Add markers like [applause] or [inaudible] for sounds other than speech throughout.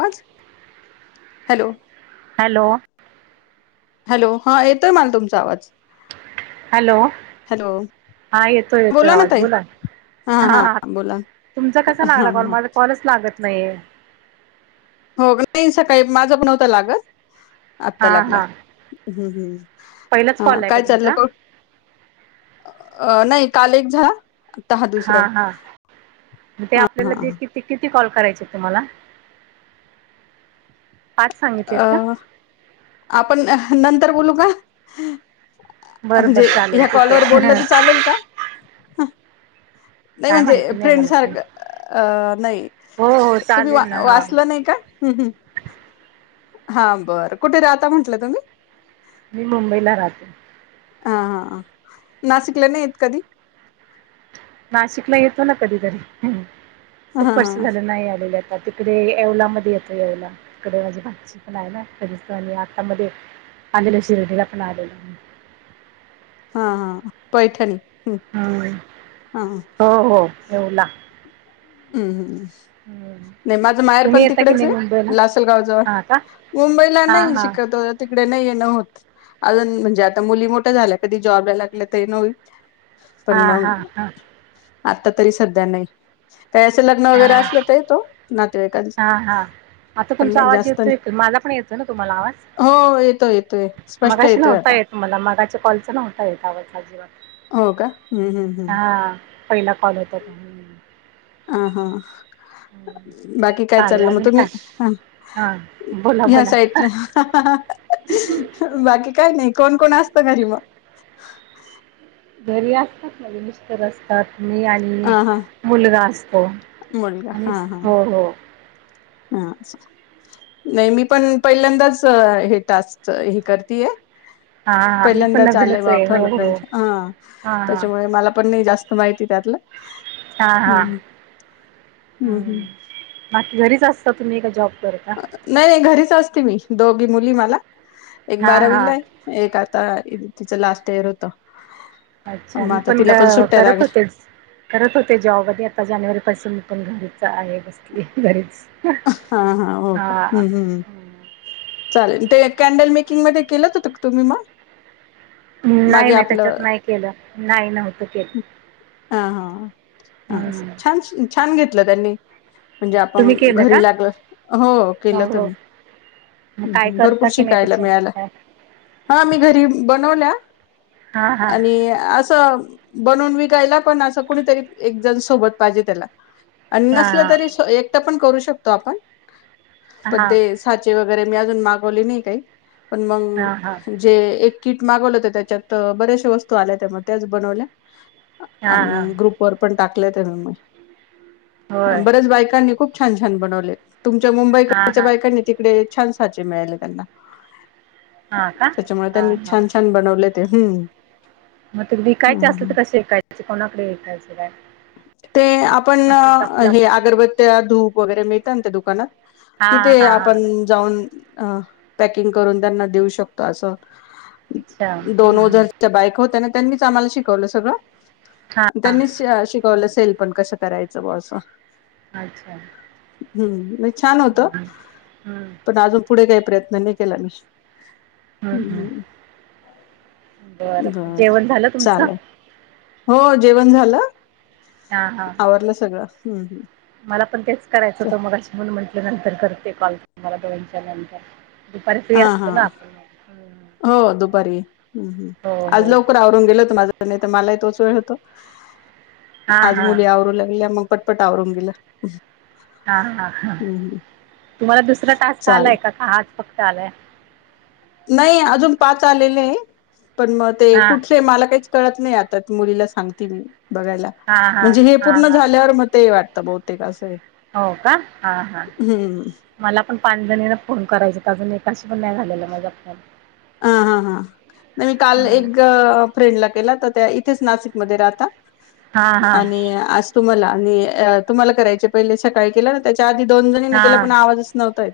आज hello? Hello? Hello, हा येतोय मला तुमचा आवाज. हॅलो, हॅलो हा येतोय, येतोय ना आवाज ताई बोला. हा तुमचा कसा हा लागला हा कॉल? माझा कॉलच लागत नाहीेय. हो नाही, सकाळी माझं पण नव्हत लागत. आता हा लागला हा ह् हम्. पहिलाच हा कॉल आहे का काय चाललं. तुमचा नाही काल एक झाला दुसरा हा आहे हा. ते आपल्याला जे किती किती कॉल करायचे तुम्हाला? पाच अ सांगितलेत का आपण नंतर बोलू का? बरं म्हणजे बरं चालेल ह्या ठीक कॉलवर आहे बोललं तर चालेल का? नाही काय म्हणजे, माहिती नाही फ्रेंड मला पण सारख, अ नाही हो हो तुम्ही चालेल ना हा वाचलं नाही का? हम हम. हा बरं कुठे राहता म्हटलं तुम्ही? मी मुंबईला राहते. हा हा नाशिकला नाही येत कधी? नाशिकला येतो ना कधीतरी. हा खूप वर्ष हा झालं नाही आलेल्यात. आ तिकडे येवलामध्ये येतो, येवला तिकडे माझी भाची पण आहे ना? करीच आणि आतामध्ये आलेलो शिर्डीला पण आलेलो. हा हा पैठणी. हम्म हम् हा हम्म हो हो येवला. हम्म हम् हम्म नाही माझ माहेर तुम्ही पण येता की तिकडेच नाही आहे मुंबईला लासलगाव जवळ. हा का मुंबईला हा नाही हा शक्यतो येत. तिकडे नाही येन होत, अजून म्हणजे आता मुली मोठ्या झाल्या कधी जॉबला लागल्या तर येन होईल. पण हा मग हा हा आता तरी सध्या नाही. काही असं लग्न हा वगैरे असलं ते तो नातेवाईकांचं. हा हा. आता तुमचा आवाज येतोय, माझा पण येतो ना तुम्हाला आवाज? हो येतोय, येतोय स्पष्ट मगाशी येतोय नव्हता आता. येत मला मगाच्या कॉलच नव्हता येत आवाज अजिबात हो का हम्म हम्म हम्म हा पहिला कॉल होता तो हम्म अ हा. हम्म बाकी काय चालेल चाललं मग अजून तुम्ही काय हा बोला ह्या बोला साईडला. बाकी काय नाही कोण कोण असत घरी मग? घरी असतात माझे मिट टर असतात मी आणि हा हा मुलगा असतो मुलगा आणि हा हा हो हो. हा. नाही मी पण, पहिल्यांदाच हे टास्क हे करतीय. हा हा मी पण पहिल्यांदाच आलय नवीनच आहे फोन हो अ फ्रेंड हो हा हा हा त्याच्यामुळे मला पण नाही जास्त माहिती त्यातलं हा हा हम्म हम्म हम्म ह् बाकी घरीच असता का तुम्ही? की जॉब करता? नाही नाही घरीच असते मी, दोघी मुली मला, एक हा हा बारावीला आहे. एक आता तिचं लास्ट इयर होत. अच्छा मग मी आता पण ग तिला सुट्ट्या करत लागल्या होतेच. करत होते जॉब आधी आता जानेवारी पासून पण घरीच आहे बसली आहे घरीच हा हो का हा हम्म हम्म हो. चालेल ते कॅन्डल मेकिंग मध्ये केलं होतं तुम्ही मग नाही मागे नाही आपलं त्याच्यात नाही केलं नाही नव्हतं केलं. हा हा हा असं हम्म छान छान घेतलं त्यांनी म्हणजे आपण तुम्ही केलं का घरी लागल हो केलं त मी. मग काय करता भरपूर की नाही ते शिकायला चालतील मिळायला काय हा मी घरी बनवल्या. हां हां आणि आस बनून विकायला पण असं कुणीतरी एक जण सोबत पाहिजे त्याला आणि नसलं हां तरी एकट पण करू शकतो आपण हां पण हां ते साचे व वगैरे मी अजून मागवली नाही काही पण हां हां मग जे एक किट मागवलं होत त्याच्यात बऱ्याचशा वस्तू आल्या होत्या त्यामुळे त्याच बनवल्या. हां हां आणि ग्रुप वर पण टाकले त्या होय म बऱ्याच बायकांनी खूप छान छान बनवले तुमच्या हां मुंबईकडच्या हां बायकानी तिकडे छान साचे मिळाले त्यांना हां का त्याच्यामुळे हां त्यांनी हां छान छान बनवलेत. ते हम्म. मग तु विकायचे असल हम्म. तर कसे विकायचे कोणाकडे विकायचें काय? ते आपण असे कापला हे पण अगरबत्या धूप वगैरे मिळत ना त्या दुकानात हां तिथे हां हां आपण जाऊन पकिंग करून त्यांना देऊ शकतो. असं अच्छा दोन हां ओझरच्या बायका होत्या ना त्यांनीच आम्हाला शिकवलं सगळं त्यांनी शिकवलं सेल पण कसं करायचं बा असं अच्छा हम्म म छान होत हम्म हम्म हम्म पण अजून पुढे काही प्रयत्न नाही केला मी हम्म हम्म बरं बर जेवण झालं तुमचं चालेल. हो जेवण झालं हां हां आवरलं सगळं ह ह. मला पण तेच करायचं होतं मगाशी म्हणून म्हटलं नंतर करते कॉल तुम्हाला दोनच्या नंतर दुपारी फ्री हा हा असतो ना आपण मग हो दुपारी हम् हम् हो आज हो लवकर आ होऊन गेल होत माझ तर मला तोच वेळ होत हां आज हां मुली आवरू लागल्या मग. पटपट आवरून गेलं. हा हा हा हम्म तुम्हाला दुसरा टास्क चालेल आलाय का? का हाच फक्त आलाय? नाही अजून पाच आलेले आहे पण मग ते हां कुठले मला काहीच कळत नाही आता मुलीला सांगते मी बघायला हां हां म्हणजे हे हां पूर्ण हां झाल्यावर म ते वाटतं ब ते कसं आहे. हो का हा हा. हम्म मला पण पाच जणीना फोन करायचे अजून एकाशी पण नाही झालेला माझा फोन हं हां हां नाही मी काल हं. एक फ्रेंड ला केला तर त्या इथेच नाशिक मध्ये राहता हां हां आणि असं तुम्हाला आणि तुम्हाला करायचे पहिले सकाळी केला ना त्याच्या आधी दोन जणीनी केला हां हां पण आवाजच नव्हता येत.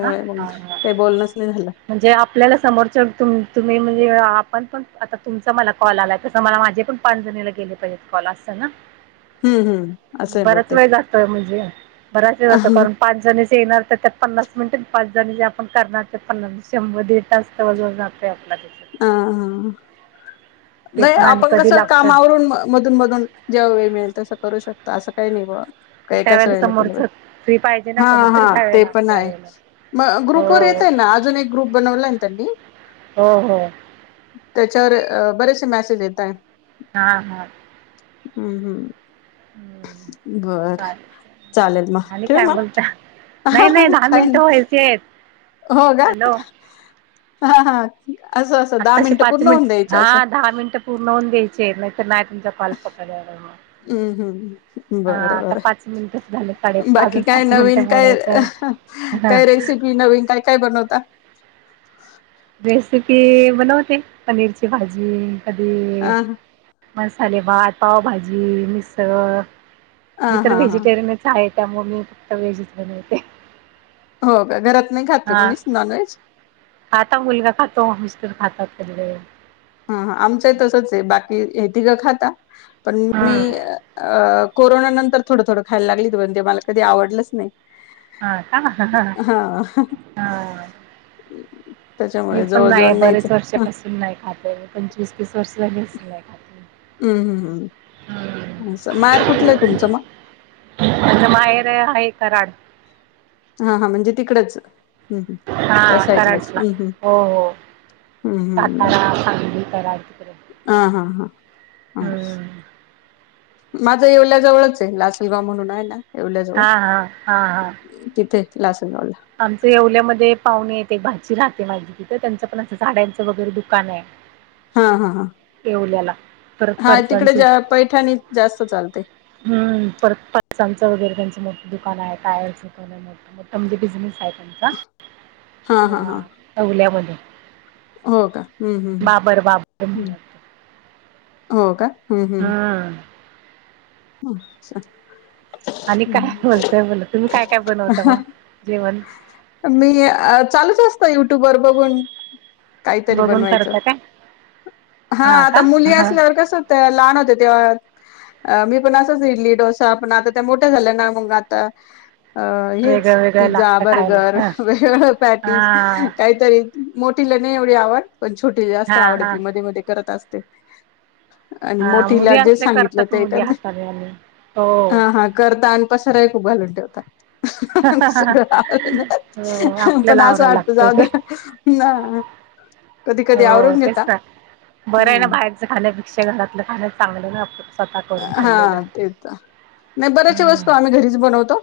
का मग हां हां काही बोलणच नाही झालं. म्हणजे आपल्याला समोरच्या तुम्ही म्हणजे आपण पण आता तुमचा मला कॉल आलाय तसं मला माझे पण पाच जणीला गेले. कॉल असत ना. [inaudible] हम्म असं आहे बराच बहुतेक वेळ जातोय म्हणजे बराच वेळ ह जातो कारण पाच जणीचे येणार तर त्या पन्नास मिनिट पाच जणी ज आपण करणार ते पन्नास शंभर दीड तास. जवळजवळ जातोय आपला तिथ. हा नाही आपण कस काम आवरून मग मधून मधून जेव्हा वेळ मिळेल तसं करू शकता असं काही नाही बा. त्यावेळेला समोरच फ्री पाहिजे [unintelligible] ना हा हा कोणीतरी ते त्यावेळेला पण आपल्या आहे. वेळेला मग ग्रुप वर हो येतय ना अजून एक ग्रुप बनवला आहे त्या हो हो. त्याच्यावर बरेसे मेसेज येताय. हा हा. हम हम. बरं चालेल चालेल मग. आणि ठेऊ काय मग? बोलता नाही नाही दहा काय मिनिटं नाही व्हायची आहेत हो का. हॅलो हा हा असं अस आताशी पाच मिनिट हा दहा मिनिटं पूर्ण होऊन द्यायचे नाहीतर नाही तुमचा कॉल पकडला जाणार. हम्म हम् बर बर. मिनिटच झाले साडे बाकी अजून काय पाच नवीन मिनिटं काय? बोलायचंय हा. काय रेसिपी नवीन काय काय बनवता? रेसिपी बनवते पनीरची भाजी कधी अ ह मसाले भात, पावभाजी, मिसळ, मी तर हा हा व्हेजिटेरियनच आहे त्यामुळे मी फक्त व्हेजच बनवते. हो का. घरात नाही खातं हा कोणीच नॉन व्हेज? खाता मुलगा खातो मिस्टर खातात कधी कधी. हा आमच ही तसंच आहे बाकी हे तीग खाता पण मी हम्म अ कोरोना नंतर थोडंथोड खायला लागली त म्हणजे मला कधी आवडलंच नाही. हा का हा हा. मी त्याच्यामुळे पण नाही जवळजवळ नाहीच बरेच हं वर्षापासून नाही खाते मी पण पंचवीस वीस तीस वर्ष झाली असतील नाही खात. हम्म हम् हम्म. हम्ं. माहेर कुठलंय हाय तुमचं मग? माझा माहेर आहे कराड. हा हा म्हणजे तिकडच. हम् हम् हा त्या साईडलाच कराडला हम् हम् हो हो. हम्म हम् सातारा, सांगली, कराड तिकडे. हा हा हा हा. हम्म माझा येवल्याजवळच आहे लासीगाव म्हणून आहे ना, हा येवल्याजवळ हा हा हा. तिथे लासनगावला. आमच येवल्यामध्ये पाहुणे येते भाची राहते माझी. तथं त्यांचं पण असं साड्यांच वगैरे दुकान आहे. हा हा हा. येवल्याला. परत हा तिकडे फरसांचे जा पैठणी जास्त चालते. हम् परत पंक्चरच वगैरे त्यांच मोठे दुकान आहे टायरच दुकान हाय. मोठ म्हणजे बिझनेस आहे त्यांचा हा हा हा अ टवल्यामध्ये हो का हम्म [inaudible] हम्म बाबर बाबर हम् म्हणून हो का हम्म हम्म हम [inaudible] आणि काय बोलतोय बोला तुम्ही काय काय बनवता मग जेवण मी चालूच असत युट्यूबर बघून काही तरी बघून बनवायचं करता काय हा का आता मुली हा असल्यावर कस लहान होते तेव्हा अ मी पण असच इडली डोसा पण आता मोठ्या झाल्या ना मग आता अ हेच वेगळं वेगळं पिझ्झा लागतं खायला बर्गर हा वेगवेगळं पॅटीस हा काही तरी मोठीला नाही एवढी आवड पण छोटीला जास्त हा हा आवडती मध्ये मध्ये करत असते आणि हा मुली मोठीला जे असल्या सांगितलं करतात ते मुली करते हाताने हो हा हा करता अन पसारा ही खूप घालून ठेवता हह सग हो [inaudible] पण आपल्याला असं आवरायला वाटत लागते जाऊ ते दया ना कधी कधी हो आवरून तेच घेता ना बरं आहे ना हम्म बाहेरचं खाण्यापेक्षा घरातलं खाण चांगलंना आपल्यासाठी हा तेेत नाही बऱ्याच हम्म वस्तू आम्ही घरीच बनवतो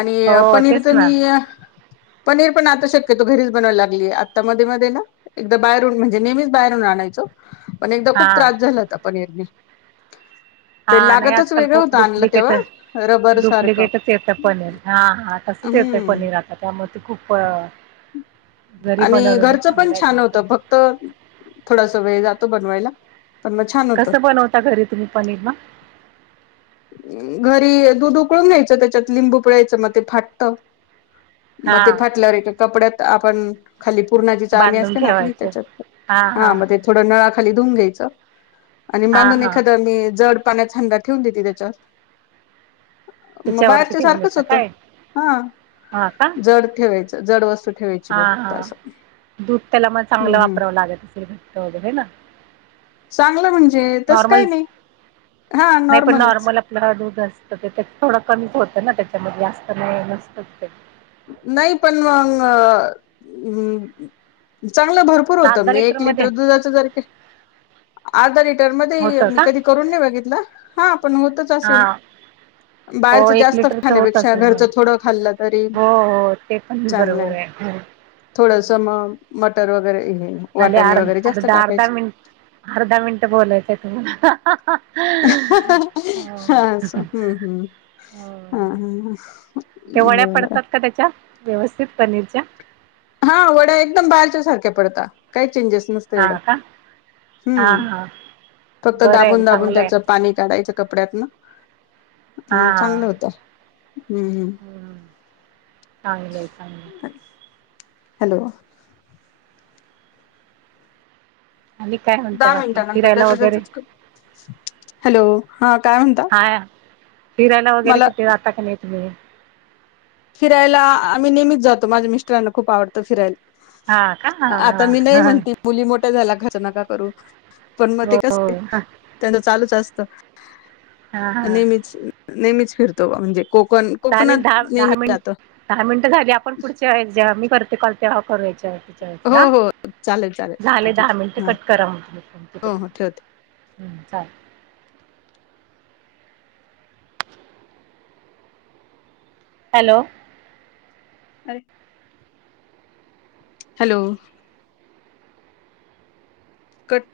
आणि हो पनीर तेच तर ना मी पनीर पण आता शक्यतो घरीच बनावायला लागलीय आत्ता मध्ये मध्ये ना एकदा बाहेरून म्हणजे नेहमीच बाहेरून आणायचो पण एकदा हा खूप त्रास झाला होता पनीरने हा नाही आजकाल वेगळं खूप होतं आणलं डुप्लिकेट तेव्हा रबर सारखं डुप्लिकेटच येतं पनीर हा हा तसच येतंय हम्म पनीर आता त्यामुळे ते खूप घरी बनवलेल चांगलं आहे खर तर तर थोडास वेळ जातो बनवायला पण मग छान होतं कसं बनवता घरी तुम्ही पनीर मग घरी दूध उकळून घ्यायचं त्याच्यात लिंबू पिळायचं मग ते फाटत हा मग ते फाटल्यावर एका कपड्यात आपण खाली पूर्णाची चाळणी बांधून असते ना आपली ठेवायचं त्याच्यात हा मध्ये थोड नळाखाली धुून घ्यायचं आणि हा बांधून हा एखाद मी जड पाण्याचा हंडा ठेवून देते त्याच्या वर मग त्याच्यावरती बाहेरच्या ठेवून सारखंच देता होतं काय हा हा का जड ठेवायचं जड वस्तू ठेवायची हा बघ फक्त हा असं दूध त्याला मग हम्म चांगलं हम्म वापरावं लागत असेल घट्ट वगैरे हे ना चांगलं म्हणजे तस काय नॉर्मल नाही हा नॉर्मलच आपल काय दूध असतं तेच्यात थोडं कमीच होतं ना त्याच्यामध्ये जास्त नाही नसत ते नाही पण मग चांगल भरपूर पूर होतं अर्धा मी एक लिटरमध्ये लिटर दुधाच करते अर्धा लिटर मध्ये होतं मी का कधी करून नाही बघितलं हा पण होतच हा असेल हो बाहेरच एक जास्त लिटरचं होत खाण्यापेक्षा असेल मग घरचं थोडं खाल्लं तरी हो हो ते पण बरोबर आहे थोडंस मग मटर वगैरे हे आले वाटाणे अर्ध वगैरे जास्त अर्धा अर्धा टाकायचे. मिनट अर्धा मिनट बोलायचंय तुम्हाला हो हा हम्म हम्म हो हा हा ते हम वड्या बरं पडतात त्याच्या व्यवस्थित पनीरच्या हा वड्या एकदम बाहेरच्या सारख्या पडता काही चेंजेस नसत. हा का हा हम्म हा फक्त बरं आहे दाबून दाबून चांगलं आहे त्याचं पाणी काढायचं कपड्यातन मग चांगलं होतं हम्म हम्म हम्म चांगलं आहे चांगलं हॅलो आणि काय म्हणतय दहा बाकी मिनिटानंतर फिरायला त्याच वगैरे त्याच हॅलो हा काय म्हणता हा फिरायला वगैरे मला कुठे जाता का नाही तुम्ही फिरायला आम्ही नेहमीच जातो माझ्या मिस्टरांना खूप आवडतं फिरायला हा का हा आता मी नाही हा हा म्हणते मुली मोठ्या झाल्या खर्च नका करू पण मग ते हो हो कसये ते तर चालूच असत. हा हा नेहमीच नेहमीच फिरतो म्हणजे कोकण कोकणात नेहमी हा जातो दहा मिनिट झाली आपण पुढच्या जेव्हा मी करते कॉल तेव्हा करू हो याच्यावर हो. चालेल चालेल हा झाले ठीक दहा मिनिट हा कट करा म्हणजे हो तिकडू हो ठेवते हम्म चालल हॅलो [inaudible] हॅलो कट